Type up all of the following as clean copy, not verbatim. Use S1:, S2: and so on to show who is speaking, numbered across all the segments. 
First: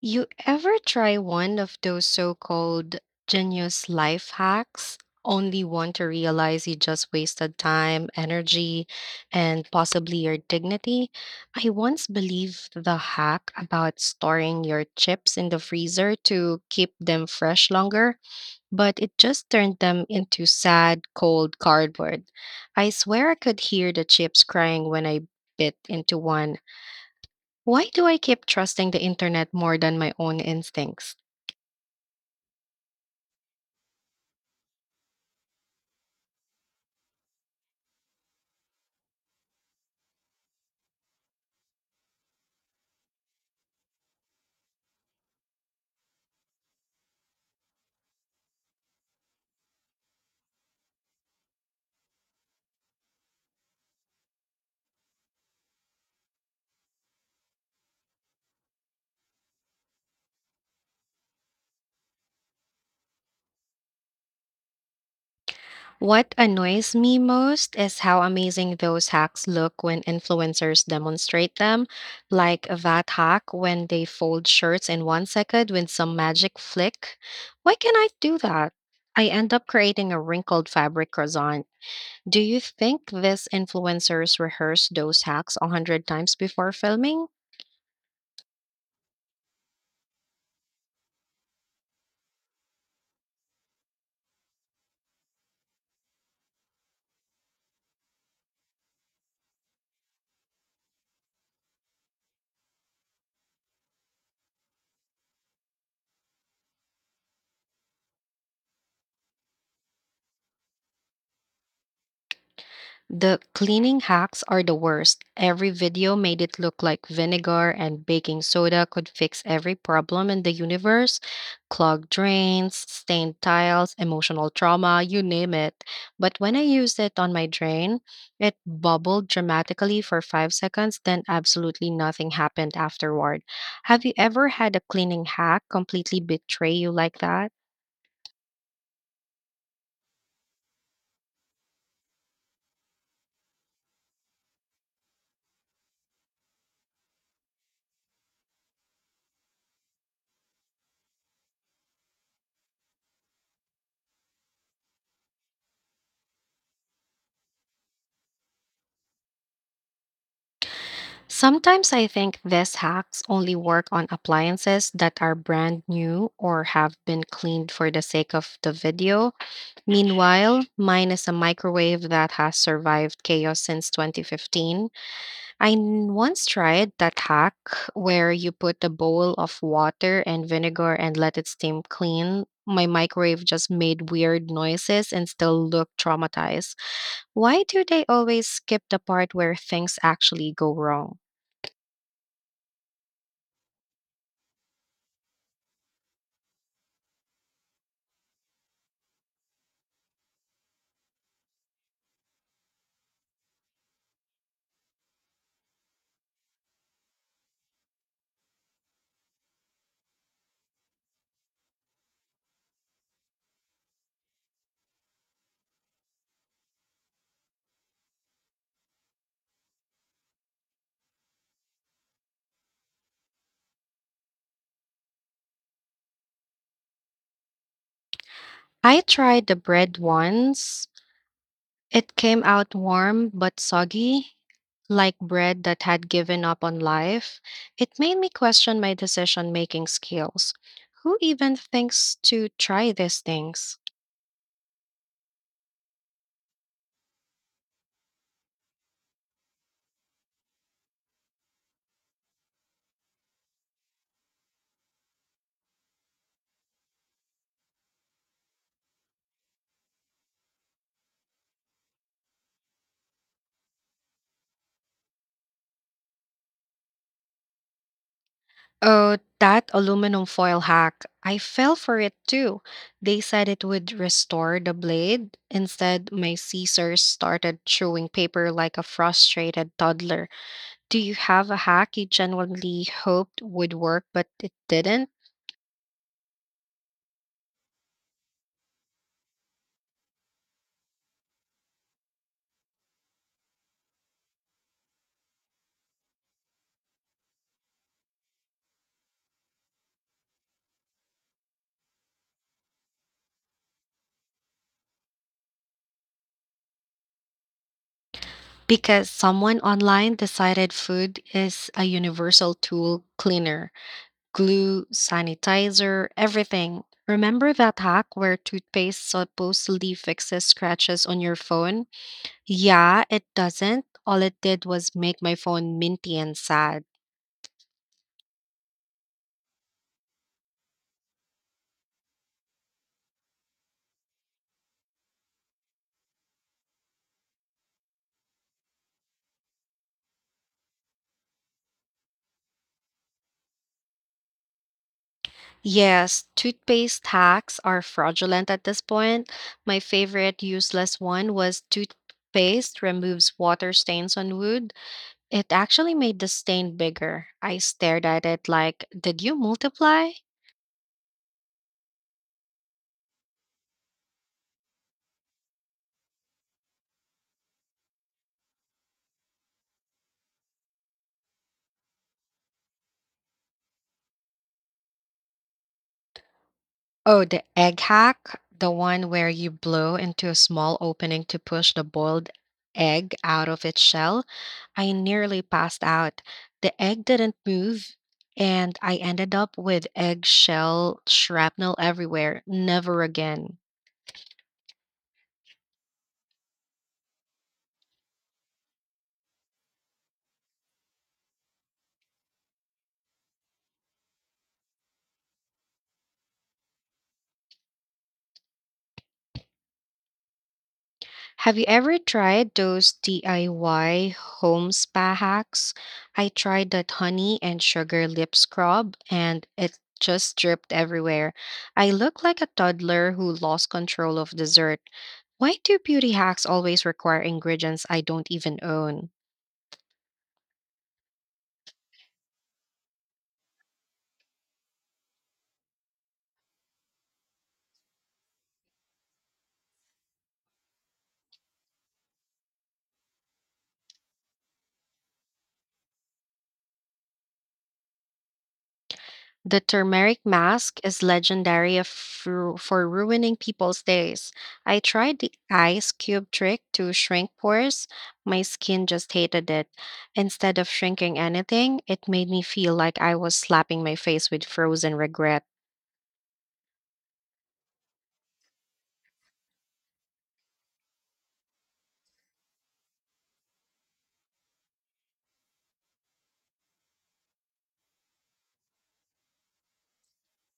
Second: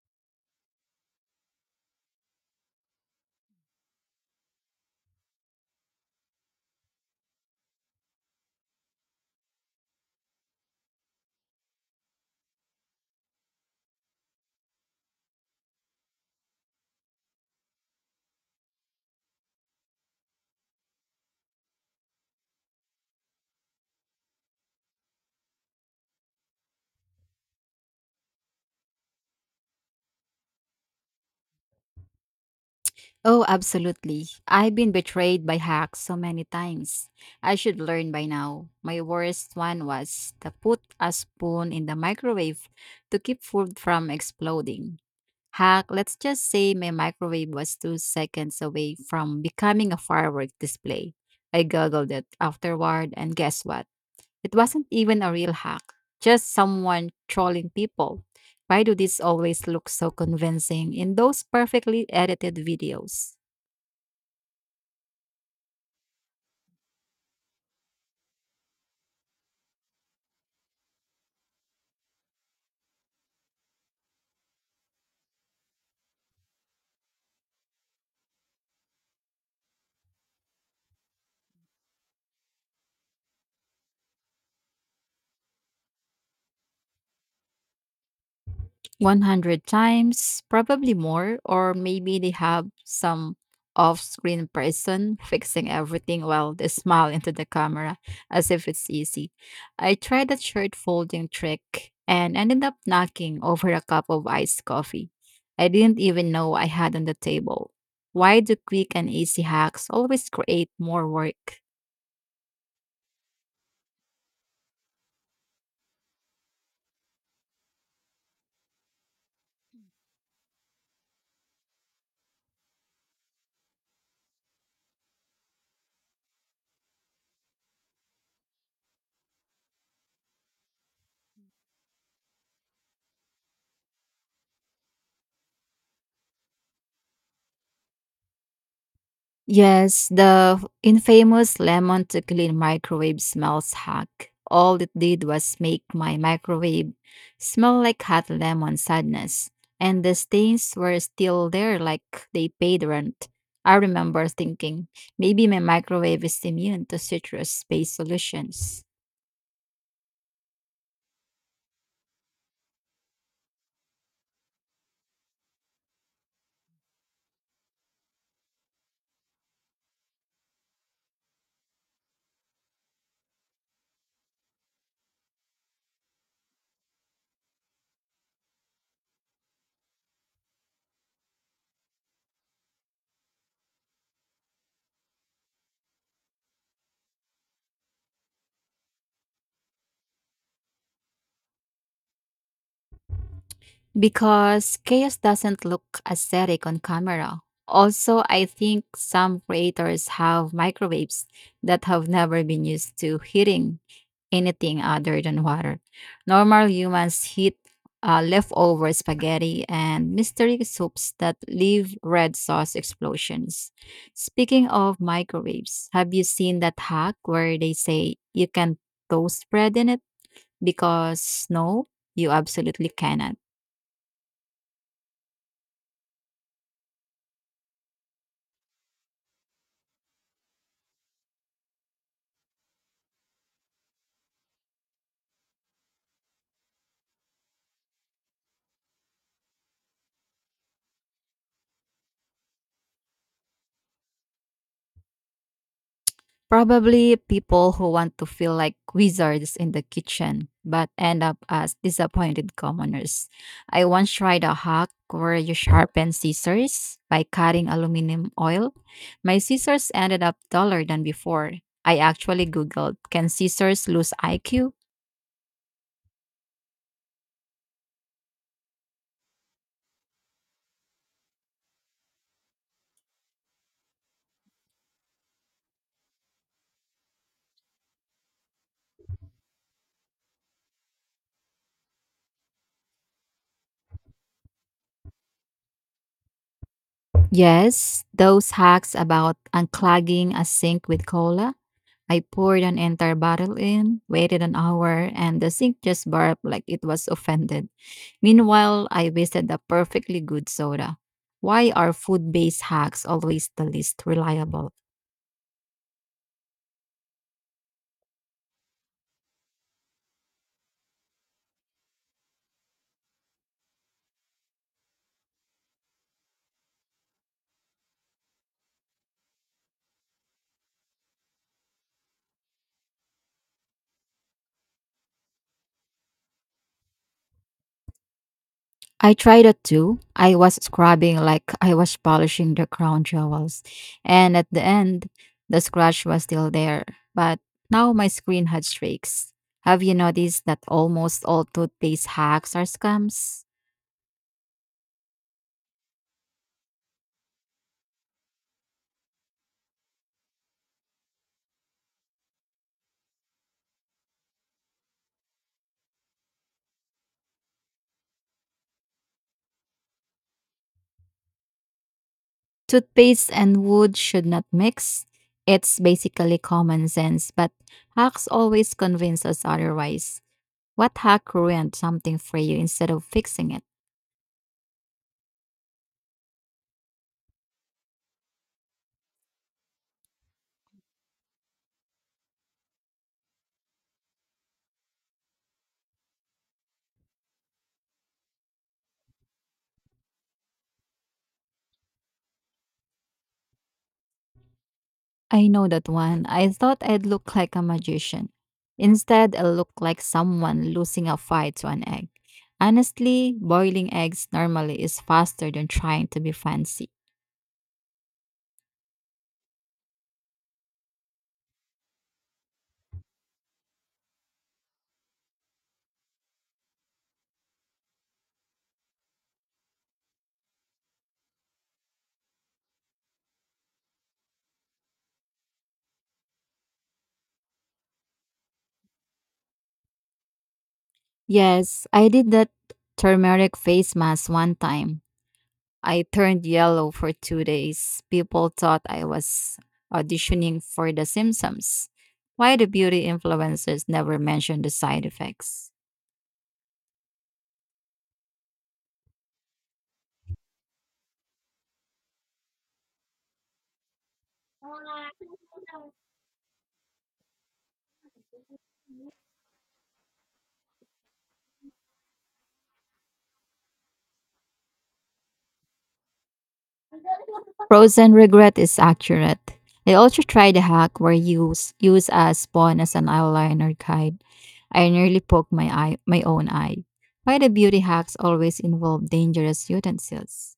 S1: You ever try one of those so called genius life hacks, only one to realize you just wasted time, energy, and possibly your dignity? I once believed the hack about storing your chips in the freezer to keep them fresh longer, but it just turned them into sad, cold cardboard. I swear I could hear the chips crying when I bit into one. Why do I keep trusting the internet more than my own instincts?
S2: Oh, absolutely. I've been betrayed by hacks so many times. I should learn by now. My worst one was to put a spoon in the microwave to keep food from exploding. Hack, let's just say my microwave was 2 seconds away from becoming a firework display. I googled it afterward, and guess what? It wasn't even a real hack, just someone trolling people. Why do these always look so convincing in those perfectly edited videos?
S1: What annoys me most is how amazing those hacks look when influencers demonstrate them, like that hack when they fold shirts in 1 second with some magic flick. Why can I do that? I end up creating a wrinkled fabric croissant. Do you think these influencers rehearse those hacks 100 times before filming?
S2: 100 times, probably more, or maybe they have some off screen person fixing everything while they smile into the camera as if it's easy. I tried that shirt folding trick and ended up knocking over a cup of iced coffee. I didn't even know I had on the table. Why do quick and easy hacks always create more work?
S1: The cleaning hacks are the worst. Every video made it look like vinegar and baking soda could fix every problem in the universe: clogged drains, stained tiles, emotional trauma, you name it. But when I used it on my drain, it bubbled dramatically for 5 seconds, then absolutely nothing happened afterward. Have you ever had a cleaning hack completely betray you like that?
S2: Yes, the infamous lemon to clean microwave smells hack. All it did was make my microwave smell like hot lemon sadness, and the stains were still there like they paid rent. I remember thinking maybe my microwave is immune to citrus based solutions
S1: Sometimes I think these hacks only work on appliances that are brand new or have been cleaned for the sake of the video. Meanwhile, mine is a microwave that has survived chaos since 2015. Once tried that hack where you put a bowl of water and vinegar and let it steam clean. My microwave just made weird noises and still looked traumatized. Why do they always skip the part where things actually go wrong?
S2: because chaos doesn't look aesthetic on camera. Also, I think some creators have microwaves that have never been used to heating anything other than water. Normal humans heat leftover spaghetti and mystery soups that leave red sauce explosions. Speaking of microwaves, have you seen that hack where they say you can toast bread in it? Because no, you absolutely cannot.
S1: I tried the bread once. It came out warm but soggy, like bread that had given up on life. It made me question my decision making skills. Who even thinks to try these things?
S2: Probably people who want to feel like wizards in the kitchen, but end up as disappointed commoners. I once tried a hack where you sharpen scissors by cutting aluminum oil. My scissors ended up taller than before. I actually Googled, can scissors lose IQ?
S1: Oh, that aluminum foil hack. I fell for it too. They said it would restore the blade. Instead, my scissors started chewing paper like a frustrated toddler. Do you have a hack you genuinely hoped would work but it didn't?
S2: Yes, those hacks about unclogging a sink with cola. I poured an entire bottle in, waited an hour, and the sink just barked like it was offended. Meanwhile, I wasted a perfectly good soda. Why are food based hacks always the least reliable?
S1: Because someone online decided food is a universal tool: cleaner, glue, sanitizer, everything. Remember that hack where toothpaste supposedly fixes scratches on your phone? Yeah, it doesn't. All it did was make my phone minty and sad.
S2: I tried it too. I was scrubbing like I was polishing the crown jewels. And at the end, the scratch was still there. But now my screen had streaks. Have you noticed that almost all toothpaste hacks are scams?
S1: Yes, toothpaste hacks are fraudulent at this point. My favorite useless one was toothpaste removes water stains on wood. It actually made the stain bigger. I stared at it like, did you multiply?
S2: Toothpaste and wood should not mix. It's basically common sense, but hacks always convince us otherwise. What hack ruined something for you instead of fixing it?
S1: Oh, the egg hack, the one where you blow into a small opening to push the boiled egg out of its shell. I nearly passed out. The egg didn't move, and I ended up with eggshell shrapnel everywhere. Never again.
S2: I know that one. I thought I'd look like a magician. Instead, I looked like someone losing a fight to an egg. Honestly, boiling eggs normally is faster than trying to be fancy.
S1: Have you ever tried those DIY home spa hacks? I tried that honey and sugar lip scrub, and it just dripped everywhere. I look like a toddler who lost control of dessert. Why do beauty hacks always require ingredients I don't even own?
S2: Yes, I did that turmeric face mask one time. I turned yellow for 2 days. People thought I was auditioning for The Simpsons. Why do beauty influencers never mention the side effects?
S1: The turmeric mask is legendary for ruining people's days. I tried the ice cube trick to shrink pores. My skin just hated it. Instead of shrinking anything, it made me feel like I was slapping my face with frozen regret.
S2: Frozen regret is accurate. I also tried a hack where you use a spawn as an eyeliner guide. I nearly poked my eye, my own eye. Why the beauty hacks always involve dangerous utensils?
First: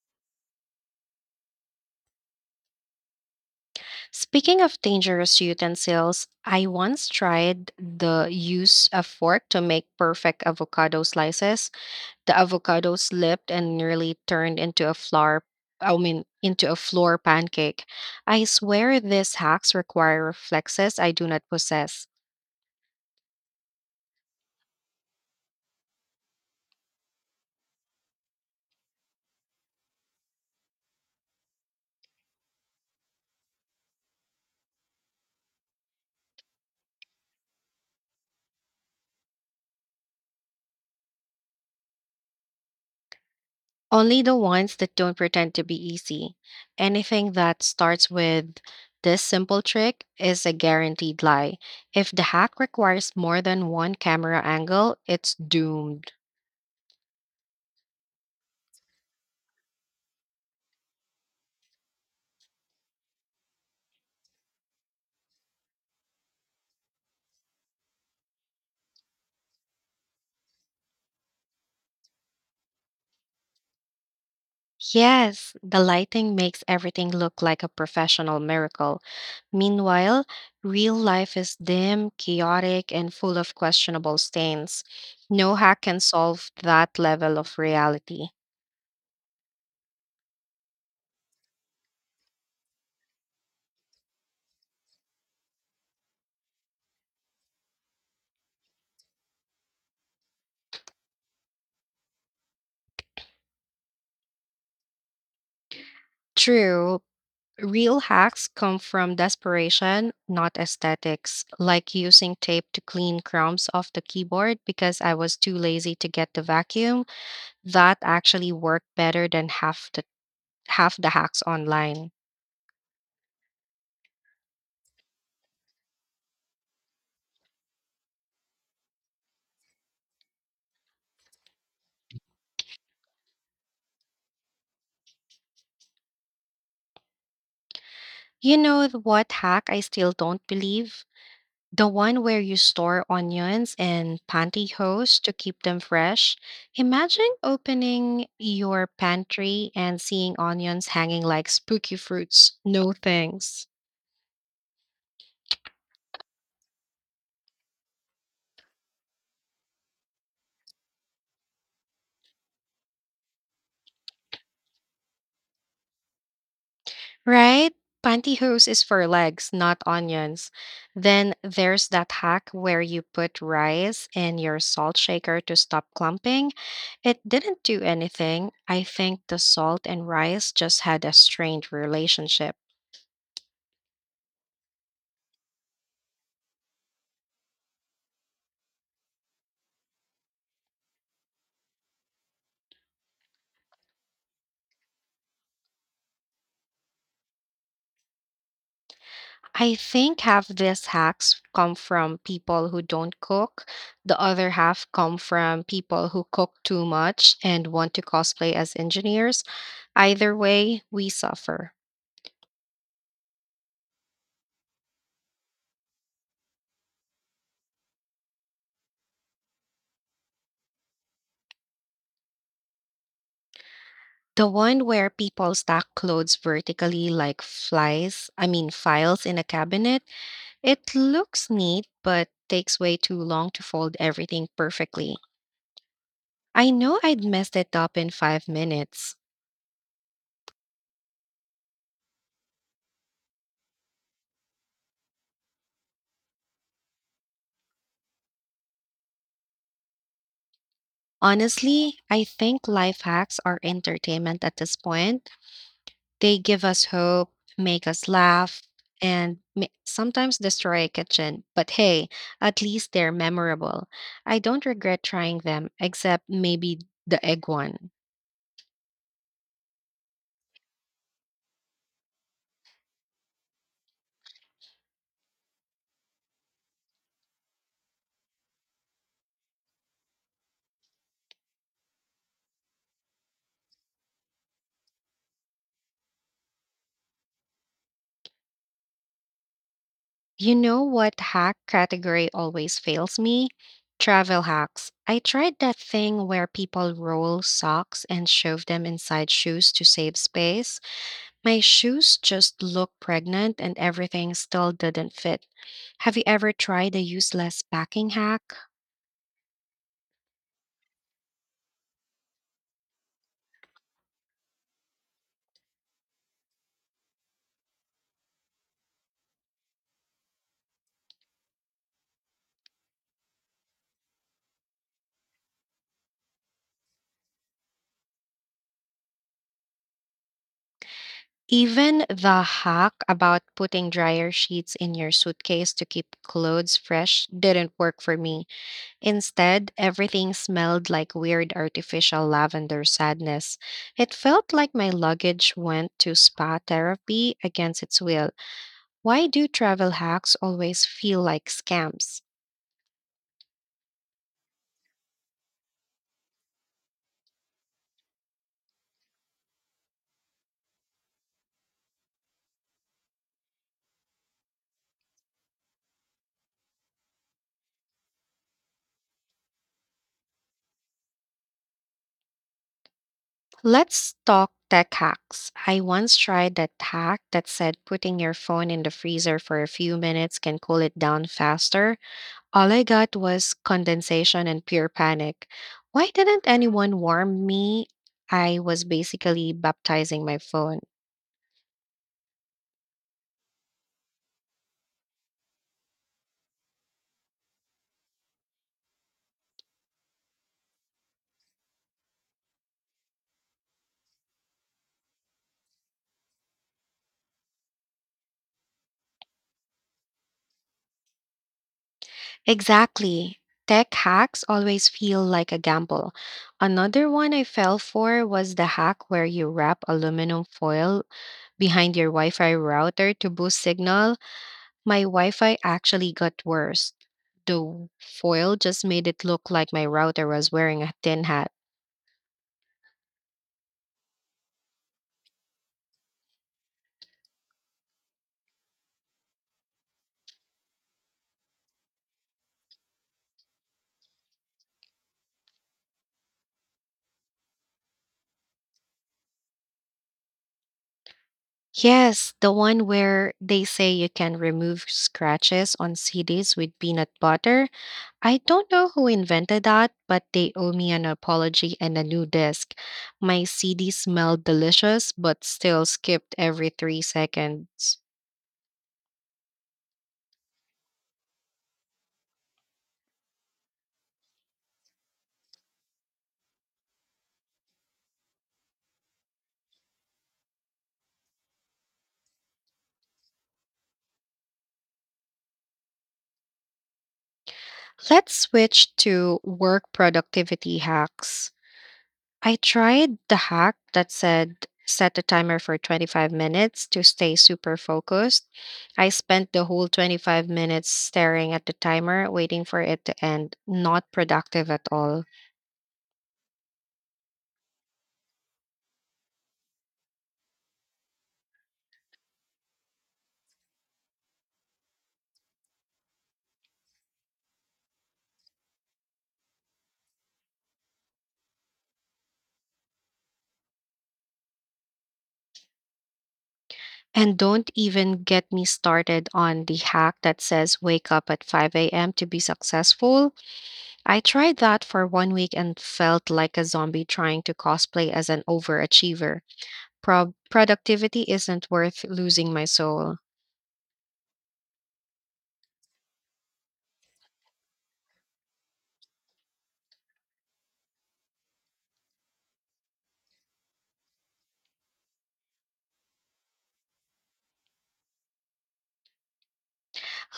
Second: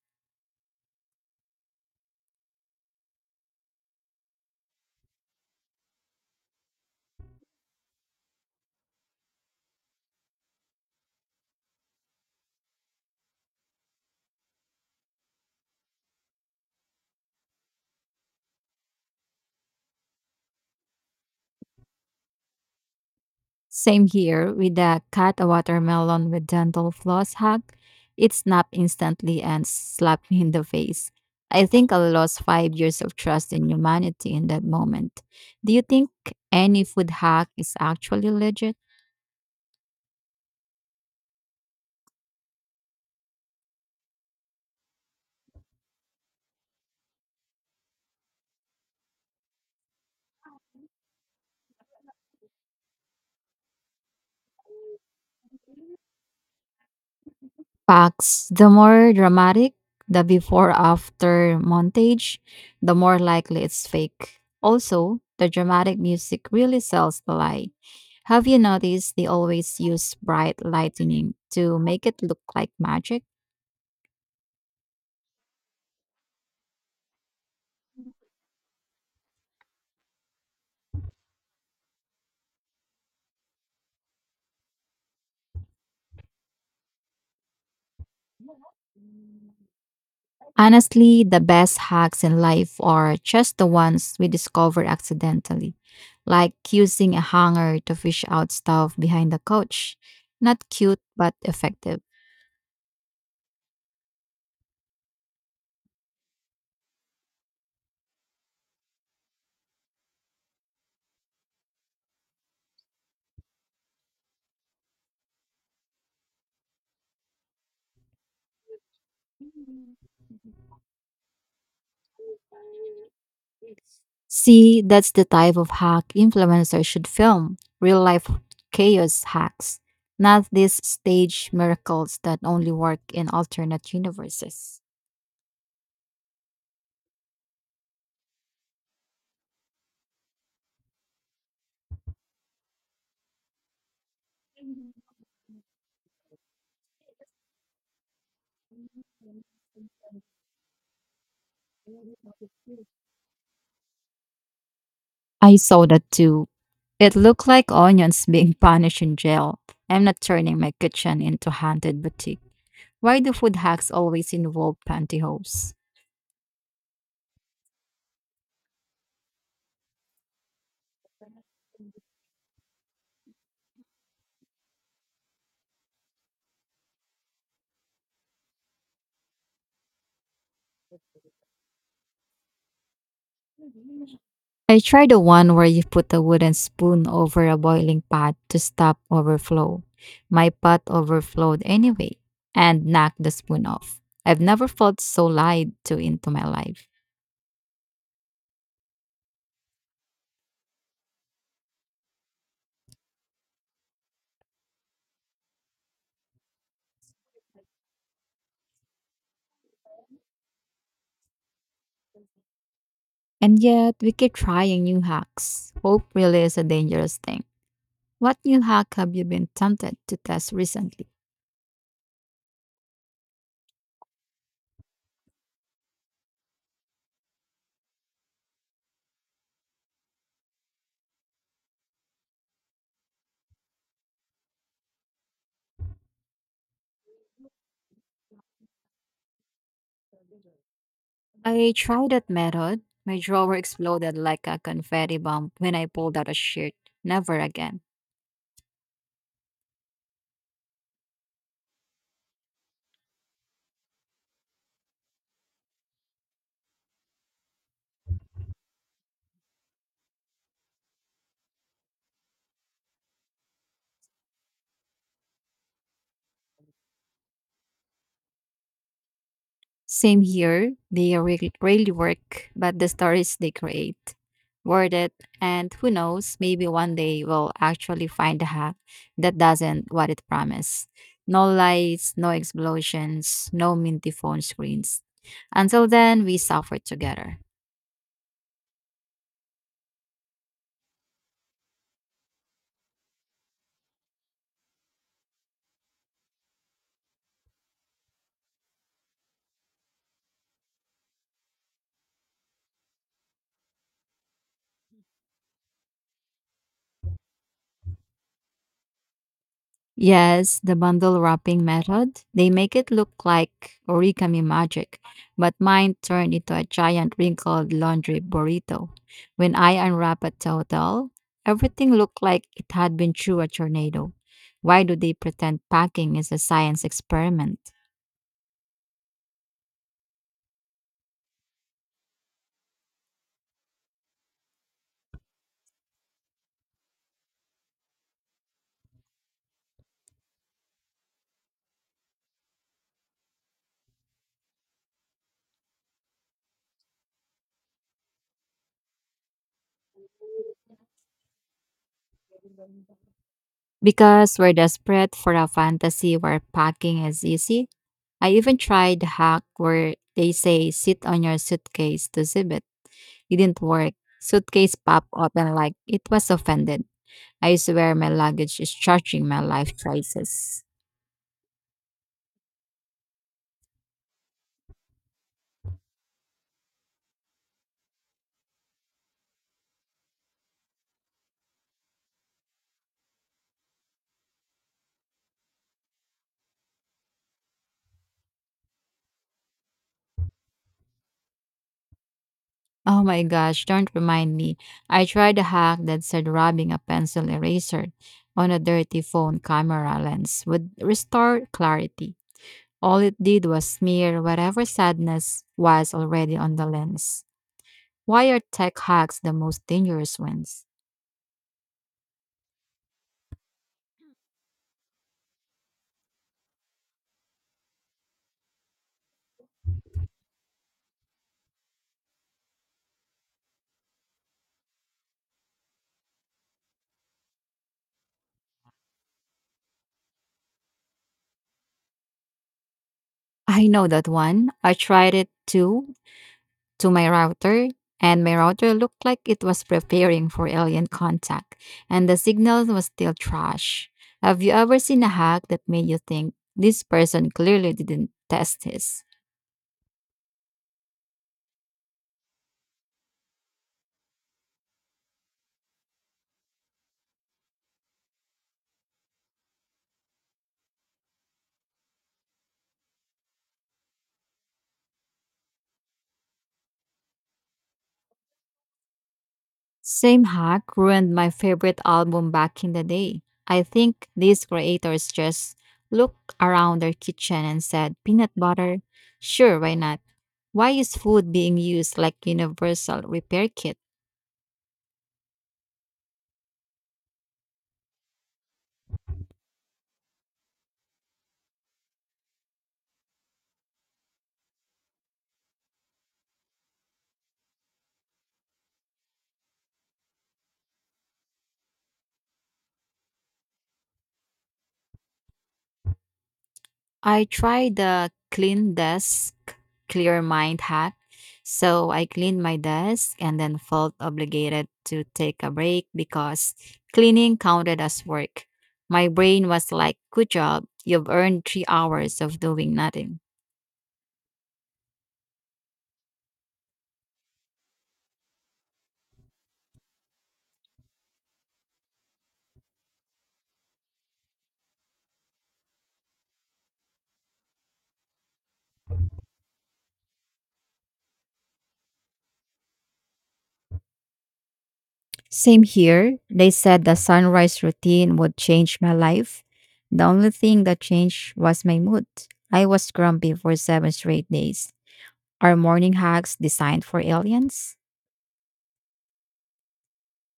S1: Speaking of dangerous utensils, I once tried the use of fork to make perfect avocado slices. The avocado slipped and nearly turned into a flour, I mean into a floor pancake. I swear these hacks require reflexes I do not possess.
S2: Same here with the cat a watermelon with dental floss hug. It snapped instantly and slapped me in the face. I think I lost 5 years of trust in humanity in that moment. Do you think any food hack is actually legit?
S1: Only the ones that don't pretend to be easy. Anything that starts with this simple trick is a guaranteed lie. If the hack requires more than one camera angle, it's doomed.
S2: Facts. The more dramatic the before after montage, the more likely it's fake. Also, the dramatic music really sells the lie. Have you noticed they always use bright lightning to make it look like magic?
S1: Yes, the lighting makes everything look like a professional miracle. Meanwhile, real life is dim, chaotic, and full of questionable stains. No hack can solve that level of reality.
S2: Honestly, the best hacks in life are just the ones we discover accidentally, like using a hanger to fish out stuff behind the couch. Not cute, but effective.
S1: True, real hacks come from desperation, not aesthetics, like using tape to clean crumbs off the keyboard because I was too lazy to get the vacuum. That actually worked better than half the hacks online.
S2: See, that's the type of hack influencers should film real life chaos hacks, not these stage miracles that only work in alternate universes.
S1: What hack I still don't believe? The one where you store onions and pantyhose to keep them fresh. Imagine opening your pantry and seeing onions hanging like spooky fruits. No thanks.
S2: I saw that too. It looked like onions being punished in jail. I'm not turning my kitchen into haunted boutique. Why do food hacks always involve pantyhose?
S1: Right? Pantyhose is for legs, not onions. Then there's that hack where you put rice in your salt shaker to stop clumping. It didn't do anything. I think the salt and rice just had a strained relationship.
S2: I tried the one where you put a wooden spoon over a boiling pot to stop overflow. My pot overflowed anyway and knocked the spoon off. I've never felt so lied to into my life.
S1: I think half these hacks come from people who don't cook. The other half come from people who cook too much and want to cosplay as engineers. Either way, we suffer.
S2: And yet, we keep trying new hacks. Hope really is a dangerous thing. What new hack have you been tempted to test recently?
S1: The one where people stack clothes vertically like flies, I mean files in a cabinet. It looks neat, but takes way too long to fold everything perfectly. I know I'd messed it up in 5 minutes.
S2: I tried that method. My drawer exploded like a confetti bomb when I pulled out a shirt. Never again.
S1: Honestly, I think life hacks are entertainment at this point. They give us hope, make us laugh, and sometimes destroy a kitchen. But hey, at least they're memorable. I don't regret trying them, except maybe the egg one.
S2: Same here. They really work, but the stories they create, worth it. And who knows, maybe one day we'll actually find a hack that doesn't what it promised. No lights, no explosions, no minty phone screens. Until then, we suffer together.
S1: You know what hack category always fails me? Travel hacks. I tried that thing where people roll socks and shove them inside shoes to save space. My shoes just look pregnant and everything still didn't fit. Have you ever tried a useless packing hack?
S2: Yes, the bundle wrapping method. They make it look like origami magic, but mine turned into a giant wrinkled laundry burrito. When I unwrap a total, everything looked like it had been through a tornado. Why do they pretend packing is a science experiment?
S1: Even the hack about putting dryer sheets in your suitcase to keep clothes fresh didn't work for me. Instead, everything smelled like weird artificial lavender sadness. It felt like my luggage went to spa therapy against its will. Why do travel hacks always feel like scams?
S2: Because we're desperate for a fantasy where packing is easy. I even tried the hack where they say sit on your suitcase to zip it. It didn't work. Suitcase popped open like it was offended. I swear my luggage is charging my life choices.
S1: Let's talk tech hacks. I once tried that hack that said putting your phone in the freezer for a few minutes can cool it down faster. All I got was condensation and pure panic. Why didn't anyone warn me? I was basically baptizing my phone.
S2: Oh my gosh, don't remind me. I tried a hack that said rubbing a pencil eraser on a dirty phone camera lens would restore clarity. All it did was smear whatever sadness was already on the lens. Why are tech hacks the most dangerous ones?
S1: Exactly. Tech hacks always feel like a gamble. Another one I fell for was the hack where you wrap aluminum foil behind your Wi Fi router to boost signal. My Wi Fi actually got worse. The foil just made it look like my router was wearing a tin hat.
S2: I know that one. I tried it too, to my router, and my router looked like it was preparing for alien contact, and the signal was still trash. Have you ever seen a hack that made you think this person clearly didn't test his?
S1: Yes, the one where they say you can remove scratches on CDs with peanut butter. I don't know who invented that, but they owe me an apology and a new disc. My CD smelled delicious, but still skipped every 3 seconds.
S2: Same Hack ruined my favorite album back in the day. I think these creators just looked around their kitchen and said, peanut butter? Sure, why not? Why is food being used like universal repair kit?
S1: Let's switch to work productivity hacks. I tried the hack that said set a timer for 25 minutes to stay super focused. I spent the whole 25 minutes staring at the timer, waiting for it to end, not productive at all.
S2: I tried the clean desk, clear mind hack. So I cleaned my desk and then felt obligated to take a break because cleaning counted as work. My brain was like, good job, you've earned 3 hours of doing nothing.
S1: And don't even get me started on the hack that says wake up at 5 a.m. to be successful. I tried that for 1 week and felt like a zombie trying to cosplay as an overachiever. Productivity isn't worth losing my soul.
S2: Same here. They said the sunrise routine would change my life. The only thing that changed was my mood. I was grumpy for 7 straight days. Are morning hacks designed for aliens?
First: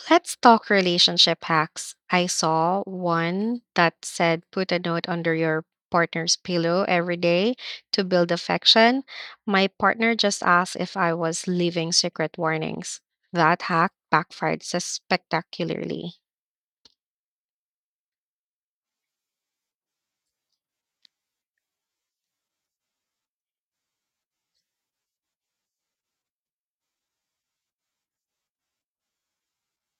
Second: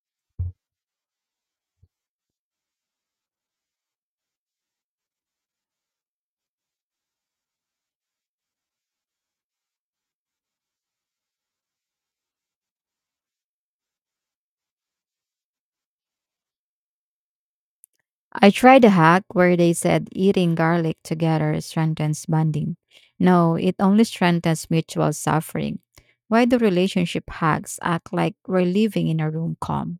S1: Let's talk relationship hacks. I saw one that said put a note under your partner's pillow every day to build affection. My partner just asked if I was leaving secret warnings. That hack backfired spectacularly.
S2: I tried a hack where they said eating garlic together strengthens bonding. No, it only strengthens mutual suffering. Why do relationship hacks act like we're living in a room calm?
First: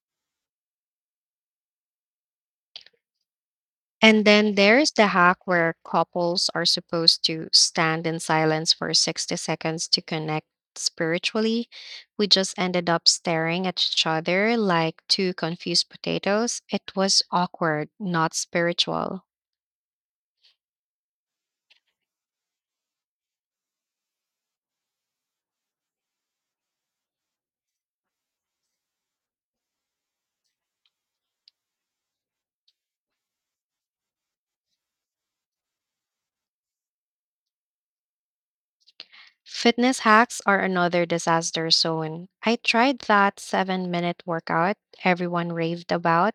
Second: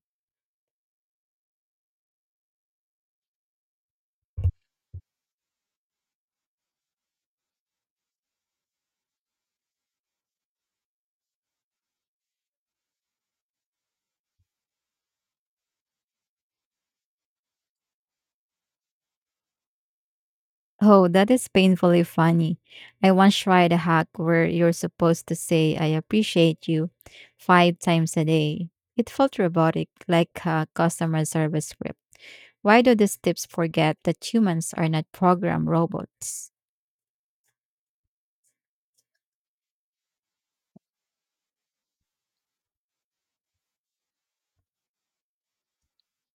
S1: And then there's the hack where couples are supposed to stand in silence for 60 seconds to connect spiritually. We just ended up staring at each other like two confused potatoes. It was awkward, not spiritual.
S2: Oh, that is painfully funny. I once tried a hack where you're supposed to say, I appreciate you 5 times a day. It felt robotic, like a customer service script. Why do these tips forget that humans are not programmed robots?
S1: Fitness hacks are another disaster zone. I tried that 7 minute workout everyone raved about.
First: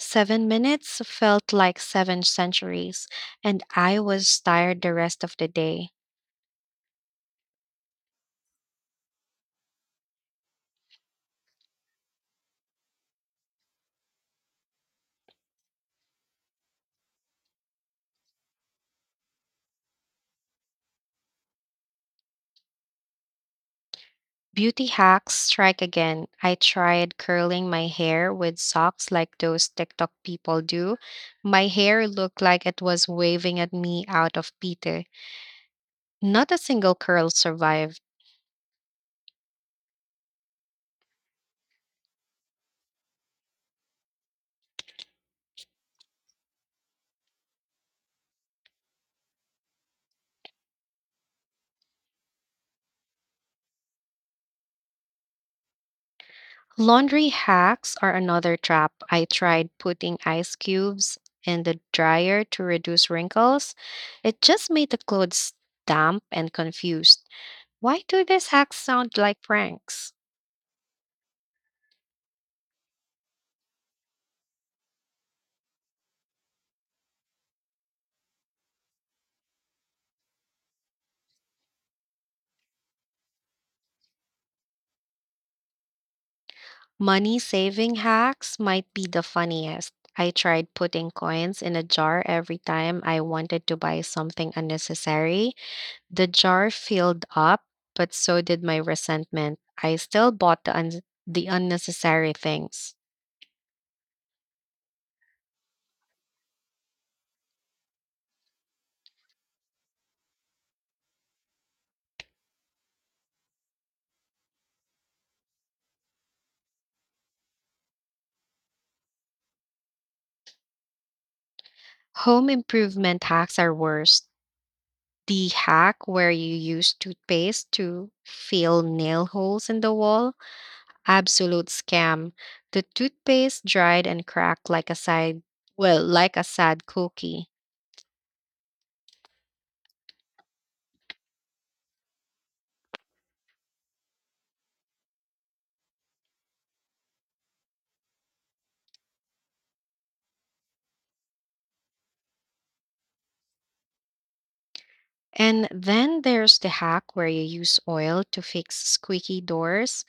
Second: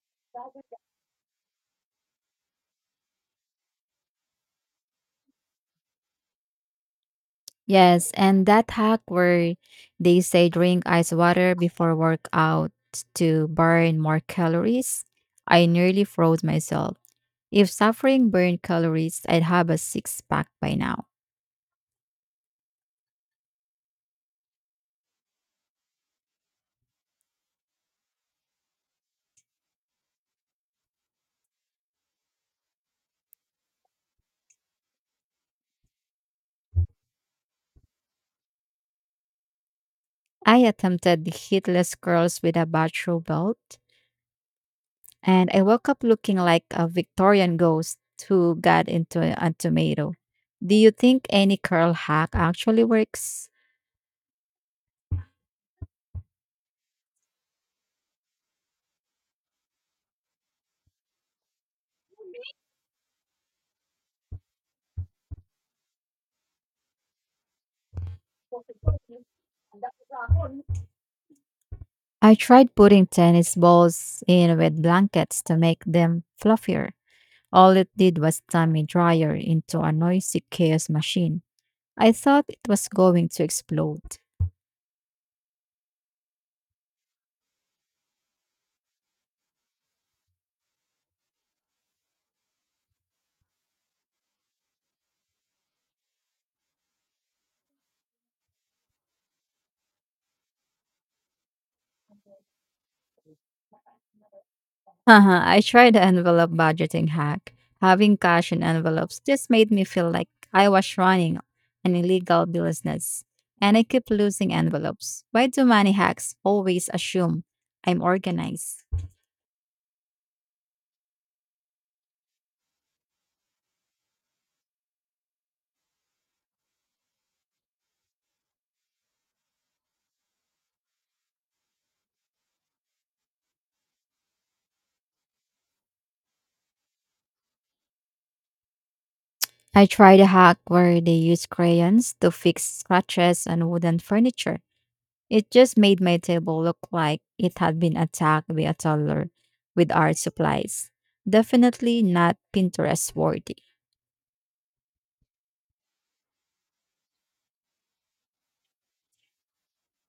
S1: 7 minutes felt like seven centuries, and I was tired the rest of the day.
S2: Yes, and that hack where they say drink ice water before workout to burn more calories, I nearly froze myself. If suffering burned calories, I'd have a six pack by now.
S1: Beauty hacks strike again. I tried curling my hair with socks like those TikTok people do. My hair looked like it was waving at me out of Peter. Not a single curl survived.
S2: I attempted the hitless curls with a bachelor belt, and I woke up looking like a Victorian ghost who got into a tomato. Do you think any curl hack actually works?
S1: Laundry hacks are another trap. I tried putting ice cubes in the dryer to reduce wrinkles. It just made the clothes damp and confused. Why do these hacks sound like pranks?
S2: I tried putting tennis balls in with blankets to make them fluffier. All it did was turn my dryer into a noisy chaos machine. I thought it was going to explode.
S1: Money saving hacks might be the funniest. I tried putting coins in a jar every time I wanted to buy something unnecessary. The jar filled up, but so did my resentment. I still bought the unnecessary things.
S2: Haha, I tried the envelope budgeting hack. Having cash in envelopes just made me feel like I was running an illegal business. And I keep losing envelopes. Why do money hacks always assume I'm organized?
S1: Home improvement hacks are worse. The hack where you use toothpaste to fill nail holes in the wall. Absolute scam. The toothpaste dried and cracked like a like a sad cookie.
S2: I tried a hack where they used crayons to fix scratches on wooden furniture. It just made my table look like it had been attacked by a toddler with art supplies. Definitely not Pinterest worthy.
S1: And then there's the hack where you use oil to fix squeaky doors.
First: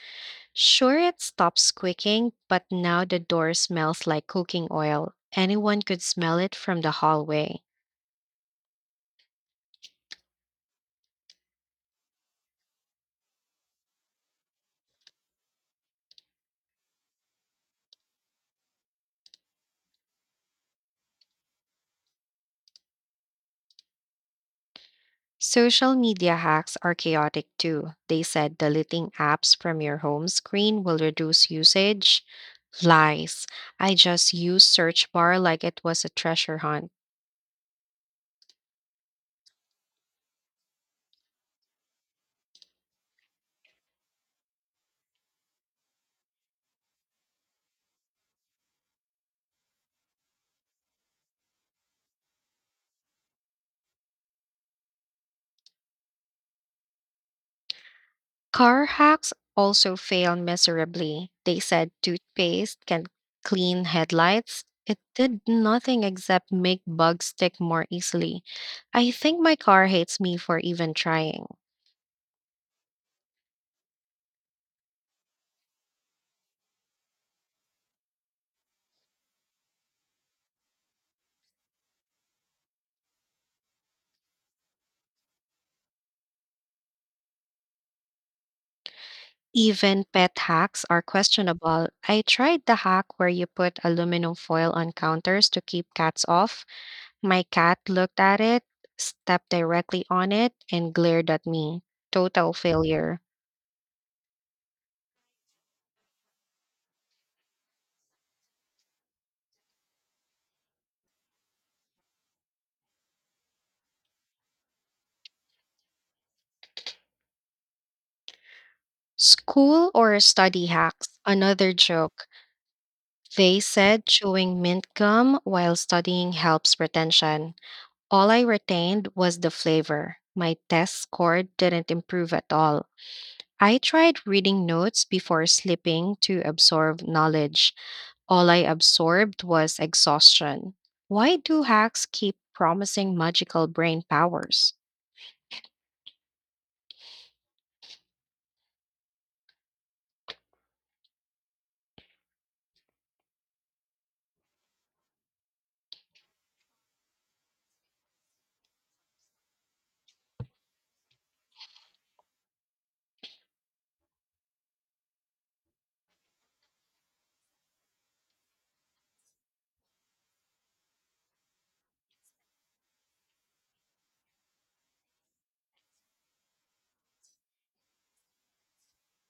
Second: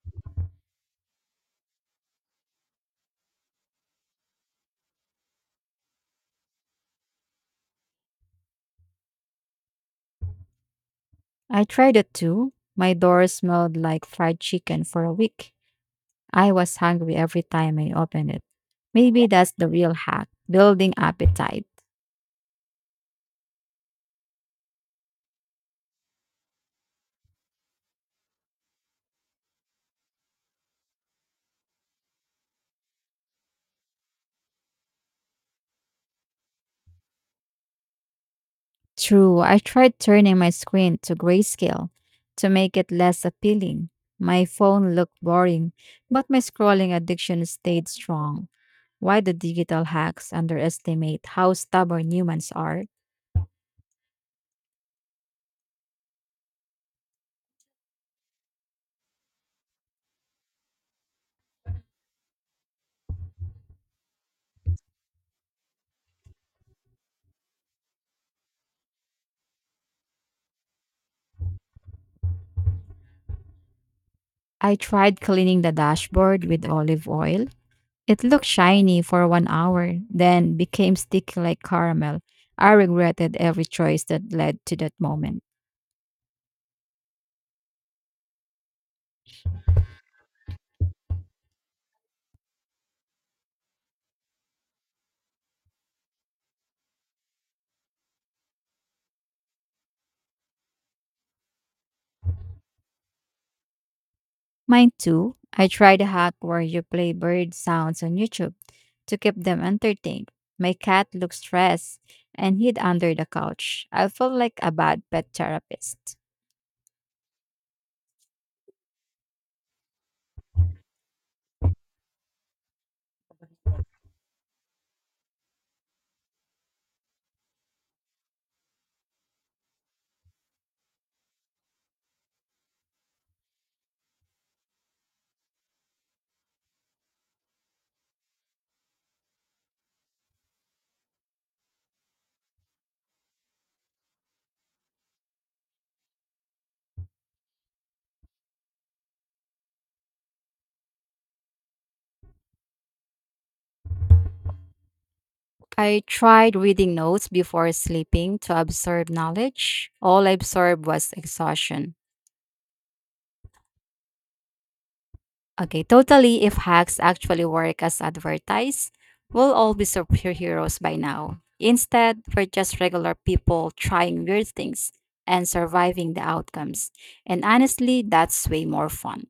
S1: Sure, it stops squeaking, but now the door smells like cooking oil. Anyone could smell it from the hallway.
S2: I tried it too. My door smelled like fried chicken for a week. I was hungry every time I opened it. Maybe that's the real hack building appetite.
S1: Social media hacks are chaotic too. They said deleting apps from your home screen will reduce usage. Lies. I just use search bar like it was a treasure hunt.
S2: True, I tried turning my screen to grayscale to make it less appealing. My phone looked boring, but my scrolling addiction stayed strong. Why do digital hacks underestimate how stubborn humans are?
S1: Car hacks also fail miserably. They said toothpaste can clean headlights. It did nothing except make bugs stick more easily. I think my car hates me for even trying.
S2: I tried cleaning the dashboard with olive oil. It looked shiny for 1 hour, then became sticky like caramel. I regretted every choice that led to that moment.
S1: Even pet hacks are questionable. I tried the hack where you put aluminum foil on counters to keep cats off. My cat looked at it, stepped directly on it, and glared at me. Total failure.
S2: Mine too. I tried a hack where you play bird sounds on YouTube to keep them entertained. My cat looked stressed and hid under the couch. I felt like a bad pet therapist.
S1: School or study hacks? Another joke. They said chewing mint gum while studying helps retention. All I retained was the flavor. My test score didn't improve at all. I tried reading notes before sleeping to absorb knowledge. All I absorbed was exhaustion. Why do hacks keep promising magical brain powers?
S2: I tried reading notes before sleeping to absorb knowledge. All I absorbed was exhaustion. Okay, totally, if hacks actually work as advertised, we'll all be superheroes by now. Instead, we're just regular people trying weird things and surviving the outcomes. And honestly, that's way more fun.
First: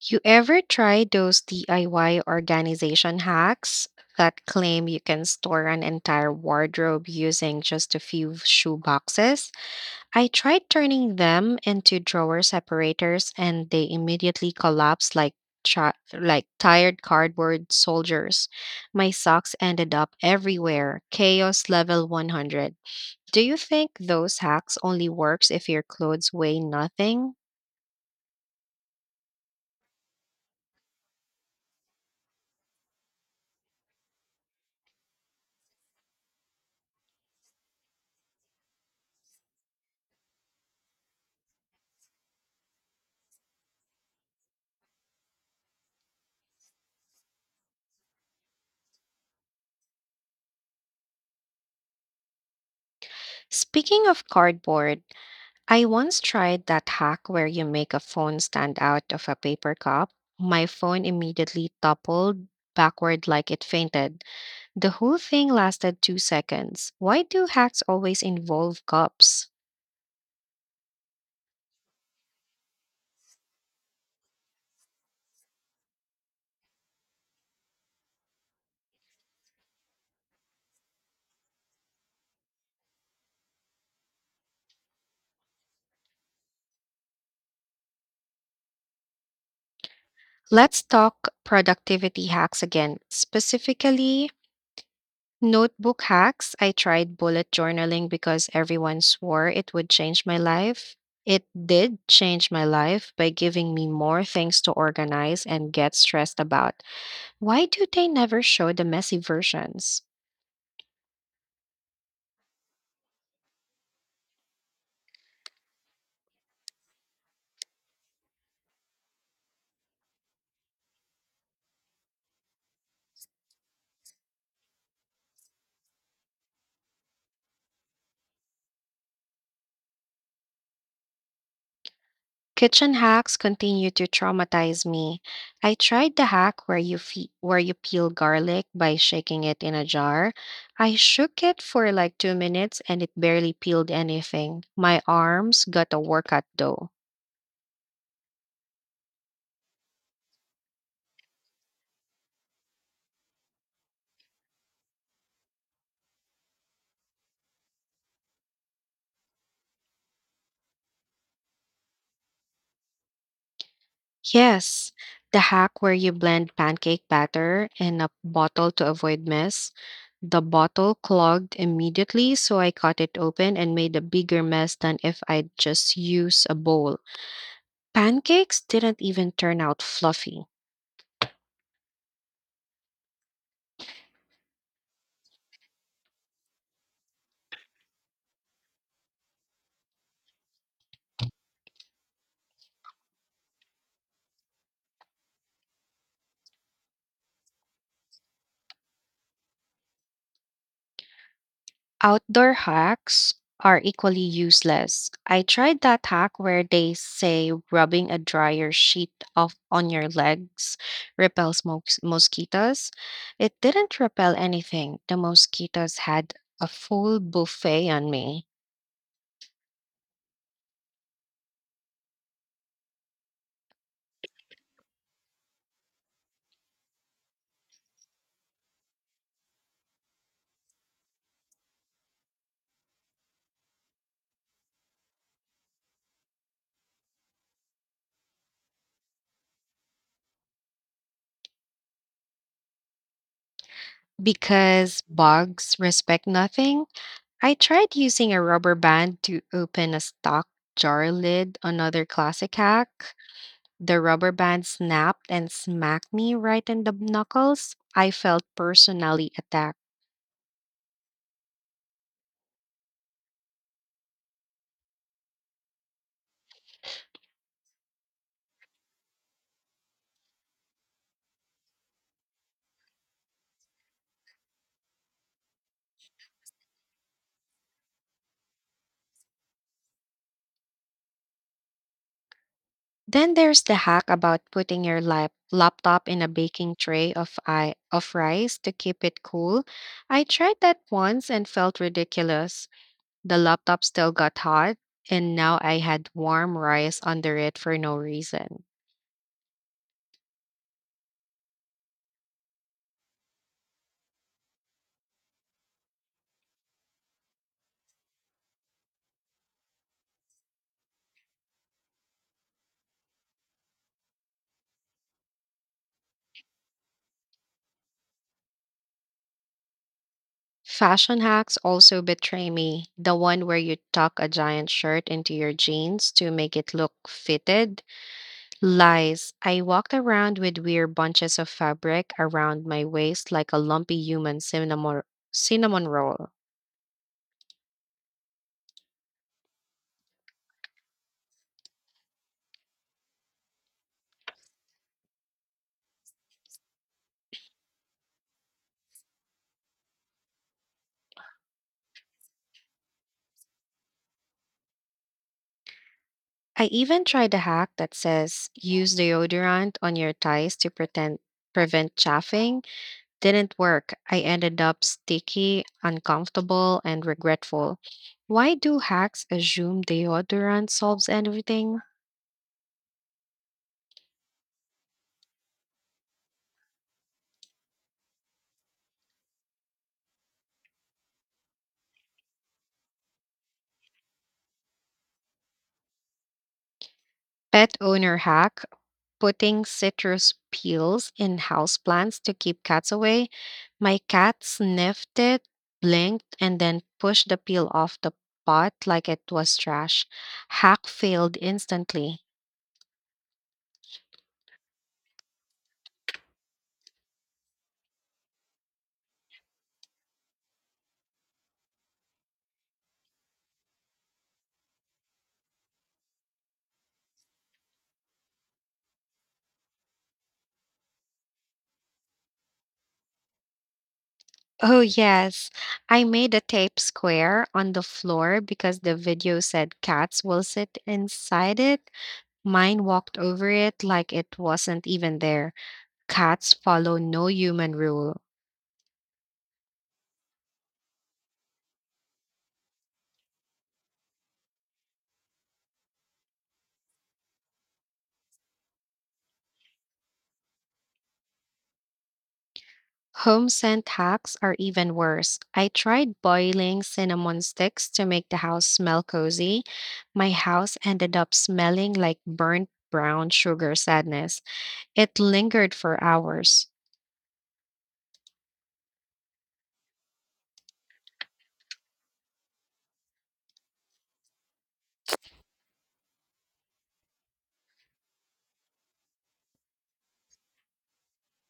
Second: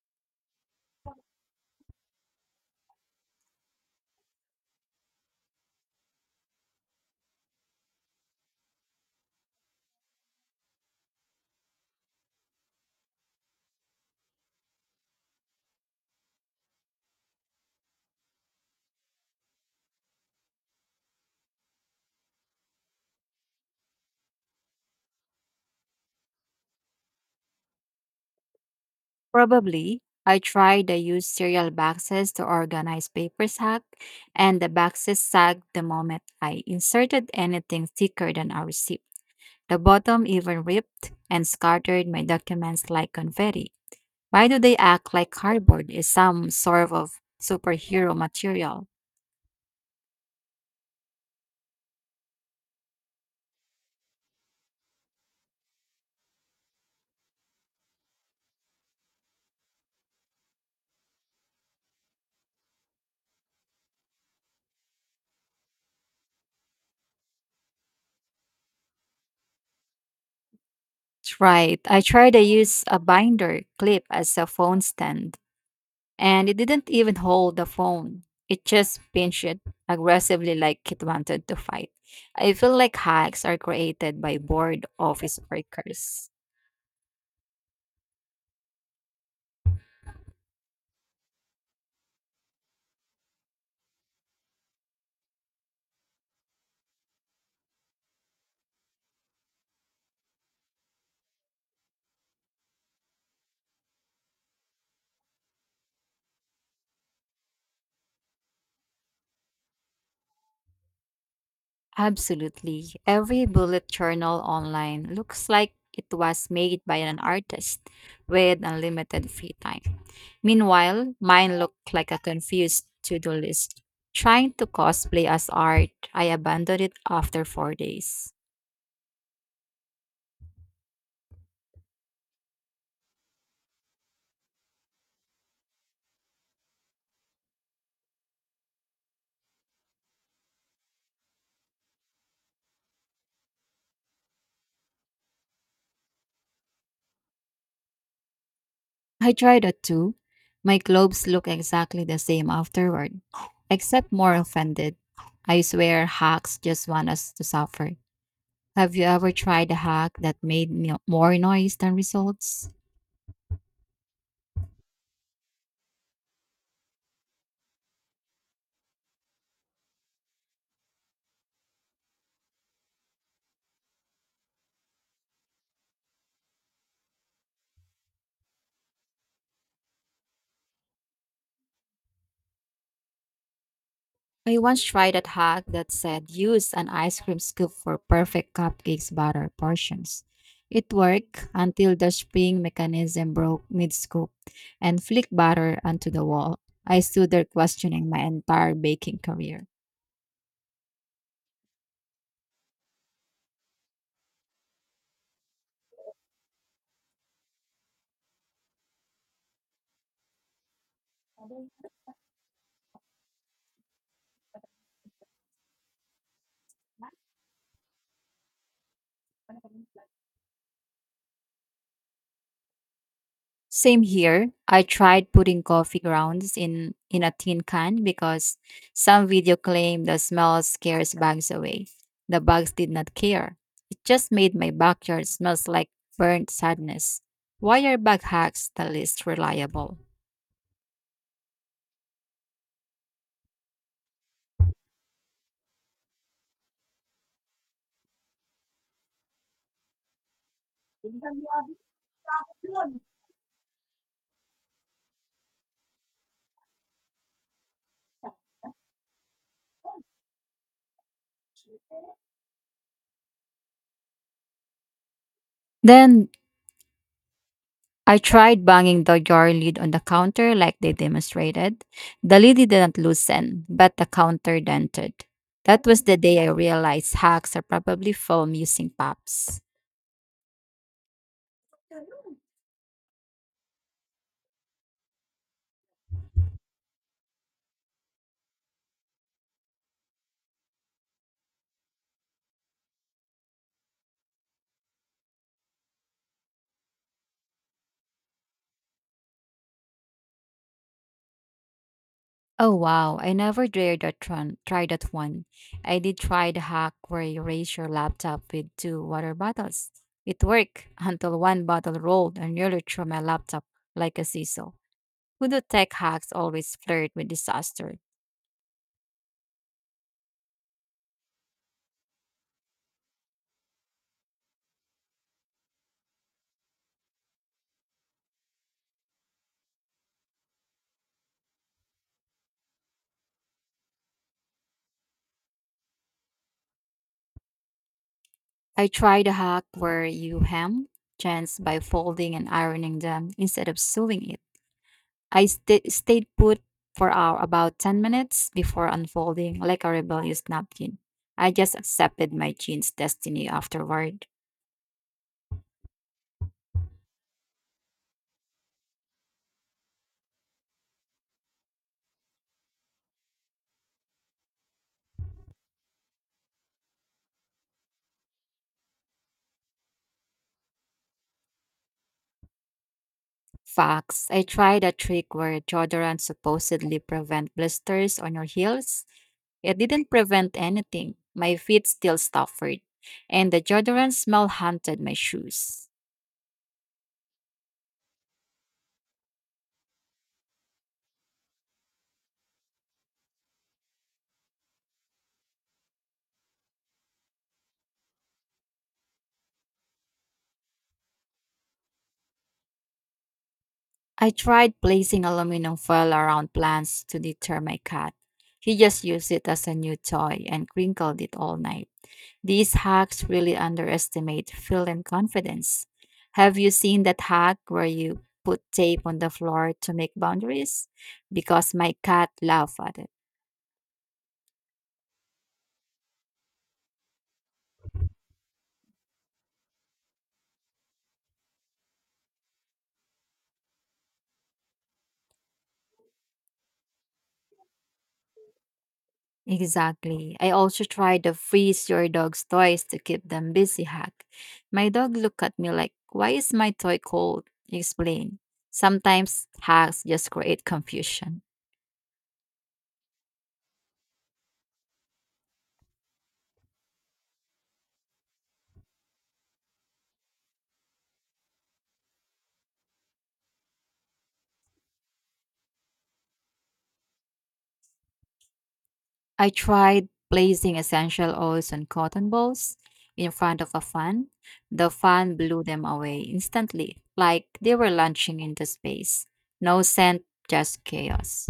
S1: You ever try those DIY organization hacks that claim you can store an entire wardrobe using just a few shoe boxes? I tried turning them into drawer separators and they immediately collapsed like like tired cardboard soldiers. My socks ended up everywhere. Chaos level 100. Do you think those hacks only works if your clothes weigh nothing?
S2: Probably. I tried to use cereal boxes to organize paper sack, and the boxes sagged the moment I inserted anything thicker than a receipt. The bottom even ripped and scattered my documents like confetti. Why do they act like cardboard is some sort of superhero material?
S1: Speaking of cardboard, I once tried that hack where you make a phone stand out of a paper cup. My phone immediately toppled backward like it fainted. The whole thing lasted 2 seconds. Why do hacks always involve cups?
S2: That's right. I tried to use a binder clip as a phone stand, and it didn't even hold the phone. It just pinched it aggressively like it wanted to fight. I feel like hacks are created by bored office workers.
S1: Let's talk productivity hacks again. Specifically, notebook hacks. I tried bullet journaling because everyone swore it would change my life. It did change my life by giving me more things to organize and get stressed about. Why do they never show the messy versions?
S2: Absolutely. Every bullet journal online looks like it was made by an artist with unlimited free time. Meanwhile, mine looked like a confused to do list. Trying to cosplay as art, I abandoned it after four days.
S1: Kitchen hacks continue to traumatize me. I tried the hack where you where you peel garlic by shaking it in a jar. I shook it for like 2 minutes and it barely peeled anything. My arms got a workout though.
S2: I tried that too. My globes look exactly the same afterward, except more offended. I swear hacks just want us to suffer. Have you ever tried a hack that made more noise than results?
S1: Yes, the hack where you blend pancake batter in a bottle to avoid mess. The bottle clogged immediately, so I cut it open and made a bigger mess than if I'd just used a bowl. Pancakes didn't even turn out fluffy.
S2: I once tried a hack that said use an ice cream scoop for perfect cupcakes batter portions. It worked until the spring mechanism broke mid scoop and flicked batter onto the wall. I stood there questioning my entire baking career.
S1: Outdoor hacks are equally useless. I tried that hack where they say rubbing a dryer sheet off on your legs repels mosquitoes. It didn't repel anything. The mosquitoes had a full buffet on me.
S2: Same here. I tried putting coffee grounds in a tin can because some video claimed the smell scares bugs away. The bugs did not care. It just made my backyard smells like burnt sadness. Why are bug hacks the least reliable?
S1: Because bugs respect nothing, I tried using a rubber band to open a stock jar lid, another classic hack. The rubber band snapped and smacked me right in the knuckles. I felt personally attacked.
S2: Then I tried banging the jar lid on the counter like they demonstrated. The lid didn't loosen, but the counter dented. That was the day I realized hacks are probably foam using pops.
S1: Then there's the hack about putting your laptop in a baking tray of of rice to keep it cool. I tried that once and felt ridiculous. The laptop still got hot, and now I had warm rice under it for no reason.
S2: Oh wow, I never dared that one, try that one. I did try the hack where you raise your laptop with two water bottles. It worked until one bottle rolled and nearly threw my laptop like a seesaw. Who do tech hacks always flirt with disaster?
S1: Fashion hacks also betray me. The one where you tuck a giant shirt into your jeans to make it look fitted. Lies. I walked around with weird bunches of fabric around my waist like a lumpy human cinnamon roll.
S2: I tried a hack where you hem jeans by folding and ironing them instead of sewing it. I stayed put for hour, about 10 minutes before unfolding like a rebellious napkin. I just accepted my jeans' destiny afterward.
S1: I even tried a hack that says use deodorant on your thighs to prevent chafing. Didn't work. I ended up sticky, uncomfortable, and regretful. Why do hacks assume deodorant solves everything?
S2: Facts. I tried a trick where deodorant supposedly prevent blisters on your heels. It didn't prevent anything. My feet still suffered, and the deodorant smell haunted my shoes.
S1: Pet owner hack, putting citrus peels in houseplants to keep cats away. My cat sniffed it, blinked, and then pushed the peel off the pot like it was trash. Hack failed instantly.
S2: I tried placing aluminum foil around plants to deter my cat. He just used it as a new toy and crinkled it all night. These hacks really underestimate feel and confidence. Have you seen that hack where you put tape on the floor to make boundaries? Because my cat laughed at it.
S1: Oh, yes. I made a tape square on the floor because the video said cats will sit inside it. Mine walked over it like it wasn't even there. Cats follow no human rule.
S2: Exactly. I also tried the freeze your dog's toys to keep them busy hack. My dog looked at me like, why is my toy cold? Explain. Sometimes hacks just create confusion.
S1: Home scent hacks are even worse. I tried boiling cinnamon sticks to make the house smell cozy. My house ended up smelling like burnt brown sugar sadness. It lingered for hours.
S2: I tried placing essential oils on cotton balls in front of a fan. The fan blew them away instantly, like they were launching into space. No scent, just chaos.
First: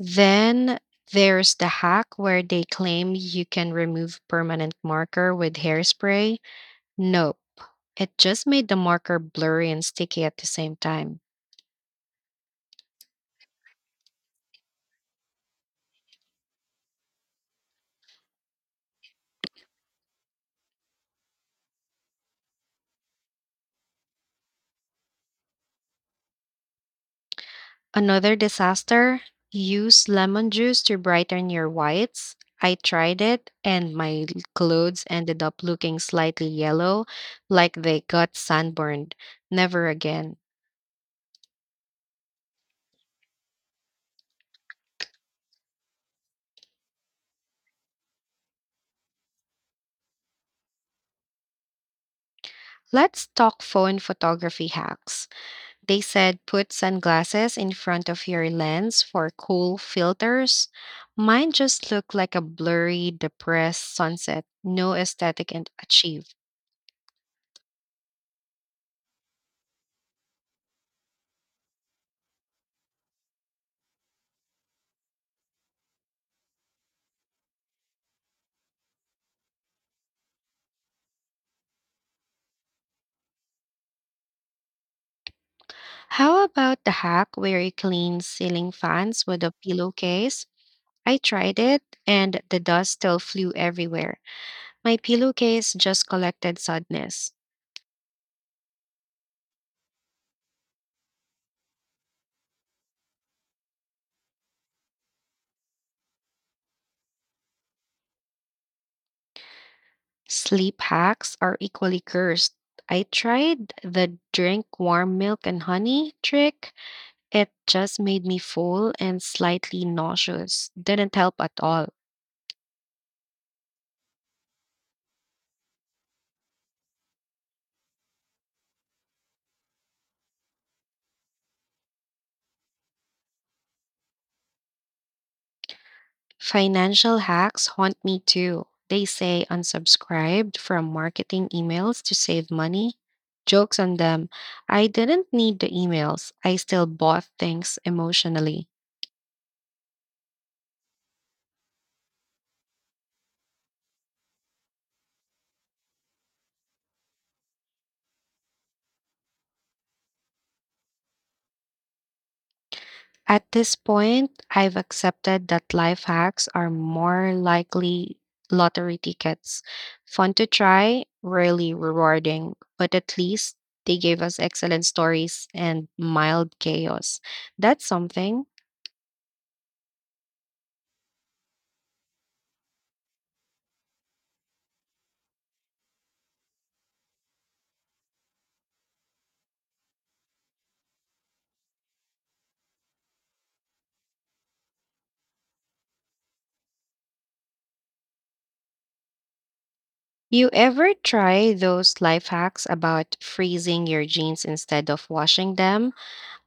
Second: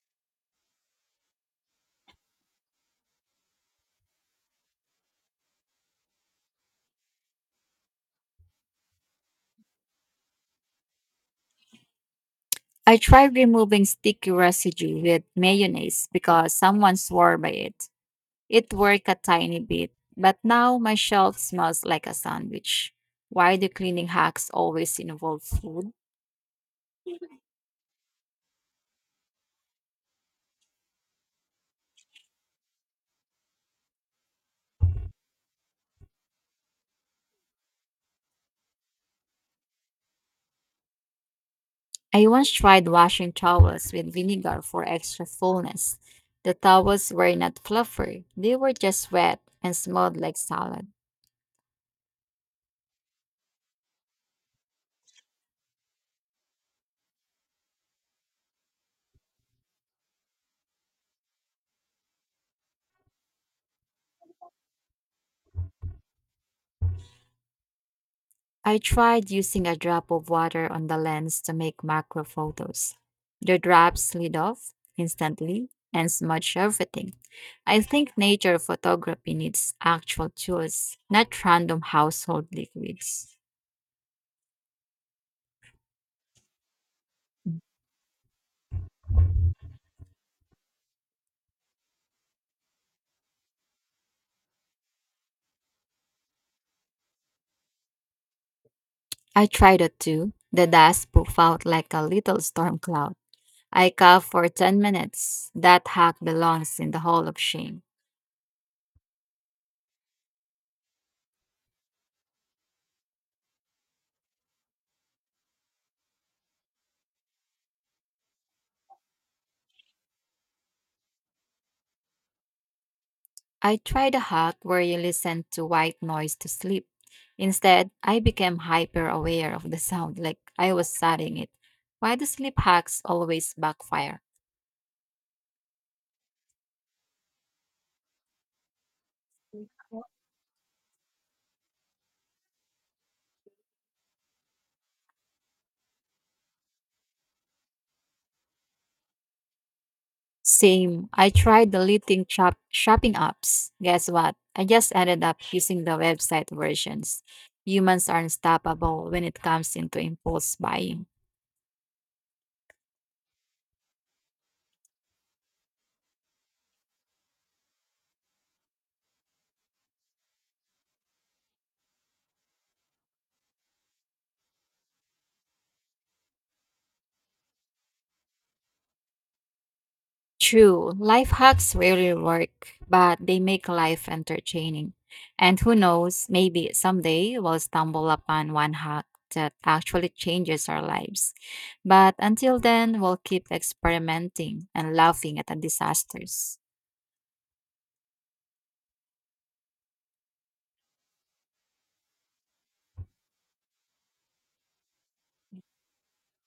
S1: Then there's the hack where they claim you can remove permanent marker with hairspray. Nope, it just made the marker blurry and sticky at the same time.
S2: I tried removing sticky residue with mayonnaise because someone swore by it. It worked a tiny bit, but now my shelf smells like a sandwich. Why do cleaning hacks always involve food?
S1: Another disaster? Use lemon juice to brighten your whites. I tried it and my clothes ended up looking slightly yellow, like they got sunburned. Never again.
S2: I once tried washing towels with vinegar for extra fullness. The towels were not fluffy, they were just wet and smelled like salad.
S1: Let's talk phone photography hacks. They said put sunglasses in front of your lens for cool filters. Mine just looked like a blurry, depressed sunset. No aesthetic and achieved.
S2: I tried using a drop of water on the lens to make macro photos. The drop slid off instantly and smudged everything. I think nature photography needs actual tools, not random household liquids.
S1: How about the hack where you clean ceiling fans with a pillowcase? I tried it and the dust still flew everywhere. My pillowcase just collected sadness.
S2: I tried it too. The dust poof out like a little storm cloud. I coughed for 10 minutes. That hack belongs in the Hall of Shame.
S1: Sleep hacks are equally cursed. I tried the drink warm milk and honey trick. It just made me full and slightly nauseous. Didn't help at all.
S2: I tried a hack where you listen to white noise to sleep. Instead, I became hyper aware of the sound like I was studying it. Why do sleep hacks always backfire?
S1: Financial hacks haunt me too. They say unsubscribed from marketing emails to save money. Jokes on them. I didn't need the emails. I still bought things emotionally.
S2: Same. I tried deleting shopping apps. Guess what? I just ended up using the website versions. Humans are unstoppable when it comes into impulse buying.
S1: At this point, I've accepted that life hacks are more likely lottery tickets. Fun to try, rarely rewarding, but at least they gave us excellent stories and mild chaos. That's something.
S2: True, life hacks rarely work, but they make life entertaining. And who knows, maybe someday we'll stumble upon one hack that actually changes our lives. But until then, we'll keep experimenting and laughing at the disasters.
S1: You ever try those life hacks about freezing your jeans instead of washing them?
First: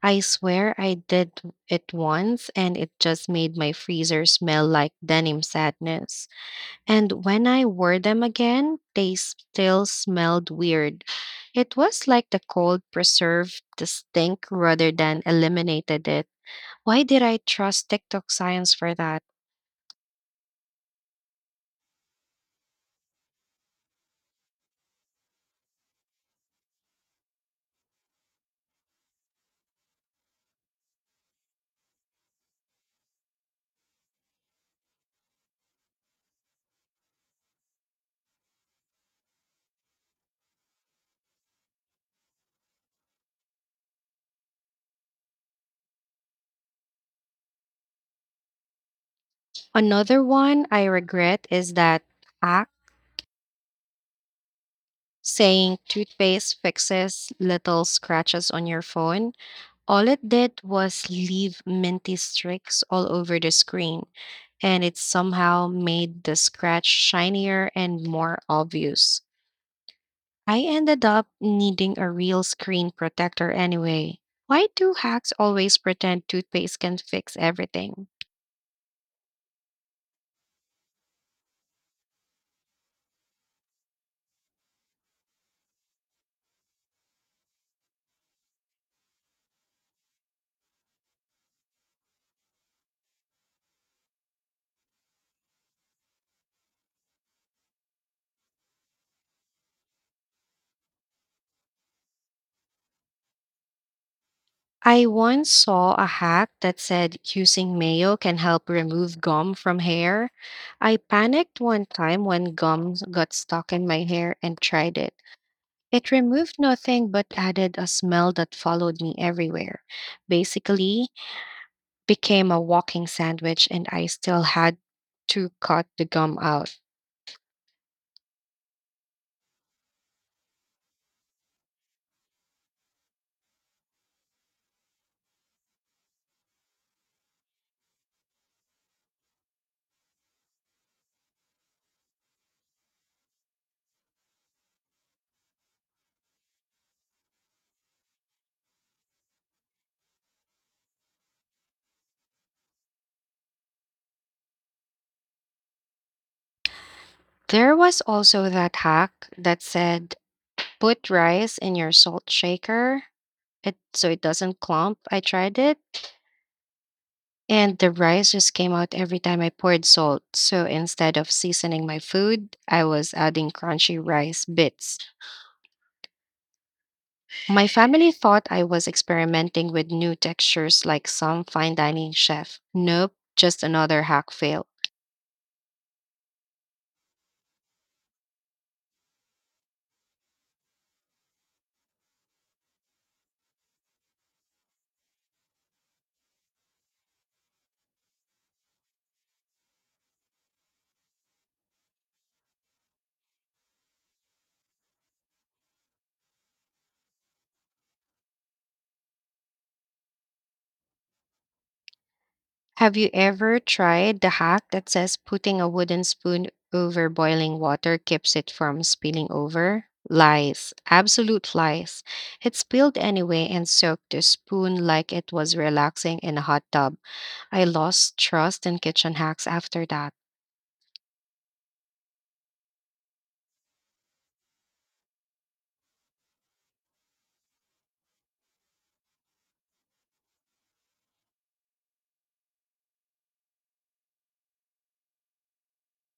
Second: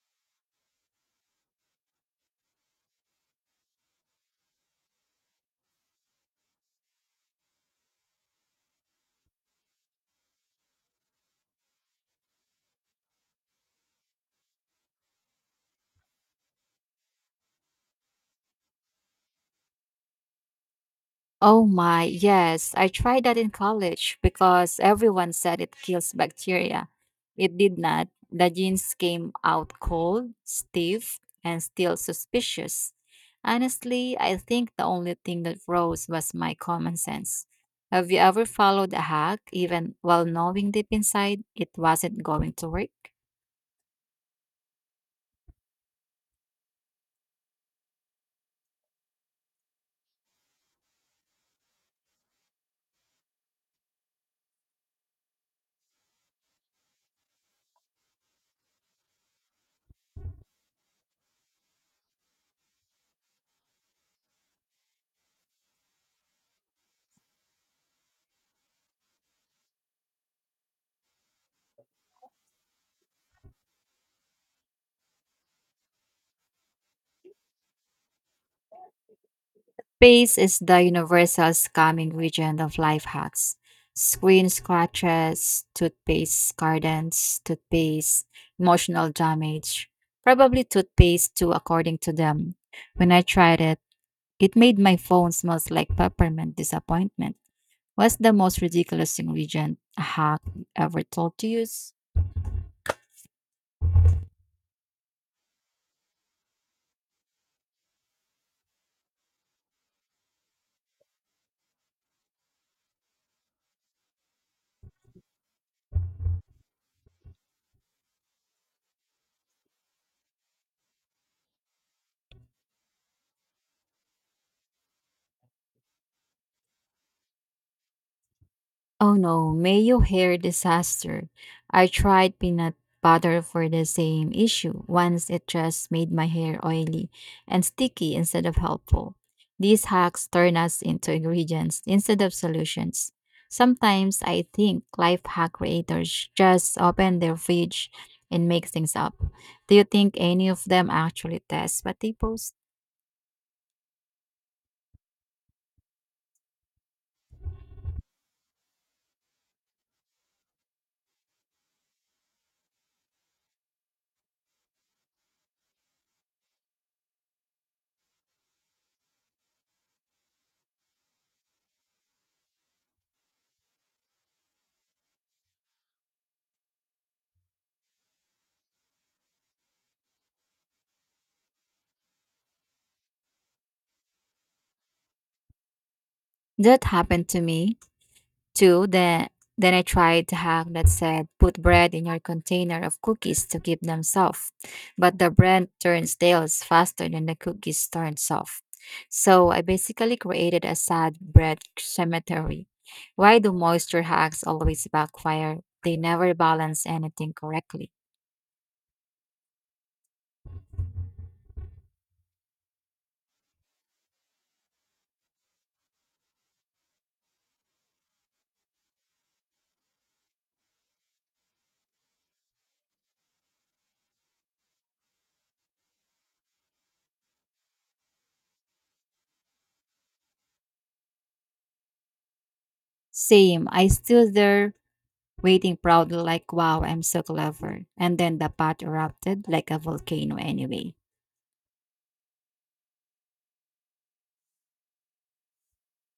S1: I swear I did it once and it just made my freezer smell like denim sadness. And when I wore them again, they still smelled weird. It was like the cold preserved the stink rather than eliminated it. Why did I trust TikTok science for that?
S2: Oh my, yes. I tried that in college because everyone said it kills bacteria. It did not. The genes came out cold, stiff, and still suspicious. Honestly, I think the only thing that rose was my common sense. Have you ever followed a hack, even while knowing deep inside it wasn't going to work?
S1: Another one I regret is that. Act. Saying toothpaste fixes little scratches on your phone. All it did was leave minty streaks all over the screen, and it somehow made the scratch shinier and more obvious. I ended up needing a real screen protector anyway. Why do hacks always pretend toothpaste can fix everything?
S2: Space is the universal scam ingredient of life hacks. Screen scratches, toothpaste gardens, toothpaste, emotional damage. Probably toothpaste too, according to them. When I tried it, it made my phone smells like peppermint disappointment. What's the most ridiculous ingredient a hack ever told to use?
S1: I once saw a hack that said using mayo can help remove gum from hair. I panicked one time when gum got stuck in my hair and tried it. It removed nothing but added a smell that followed me everywhere. Basically, became a walking sandwich and I still had to cut the gum out.
S2: Oh no, mayo hair disaster. I tried peanut butter for the same issue. Once it just made my hair oily and sticky instead of helpful. These hacks turn us into ingredients instead of solutions. Sometimes I think life hack creators just open their fridge and make things up. Do you think any of them actually test what they post?
S1: There was also that hack that said put rice in your salt shaker it so it doesn't clump. I tried it. And the rice just came out every time I poured salt. So instead of seasoning my food, I was adding crunchy rice bits. My family thought I was experimenting with new textures like some fine dining chef. Nope, just another hack fail.
S2: That happened to me. Two, then I tried the hack that said put bread in your container of cookies to keep them soft. But the bread turns stale faster than the cookies turn soft. So I basically created a sad bread cemetery. Why do moisture hacks always backfire? They never balance anything correctly.
S1: Have you ever tried the hack that says putting a wooden spoon over boiling water keeps it from spilling over? Lies, absolute lies. It spilled anyway and soaked the spoon like it was relaxing in a hot tub. I lost trust in kitchen hacks after that.
S2: Same, I stood there waiting proudly like wow, I'm so clever. And then the pot erupted like a volcano anyway.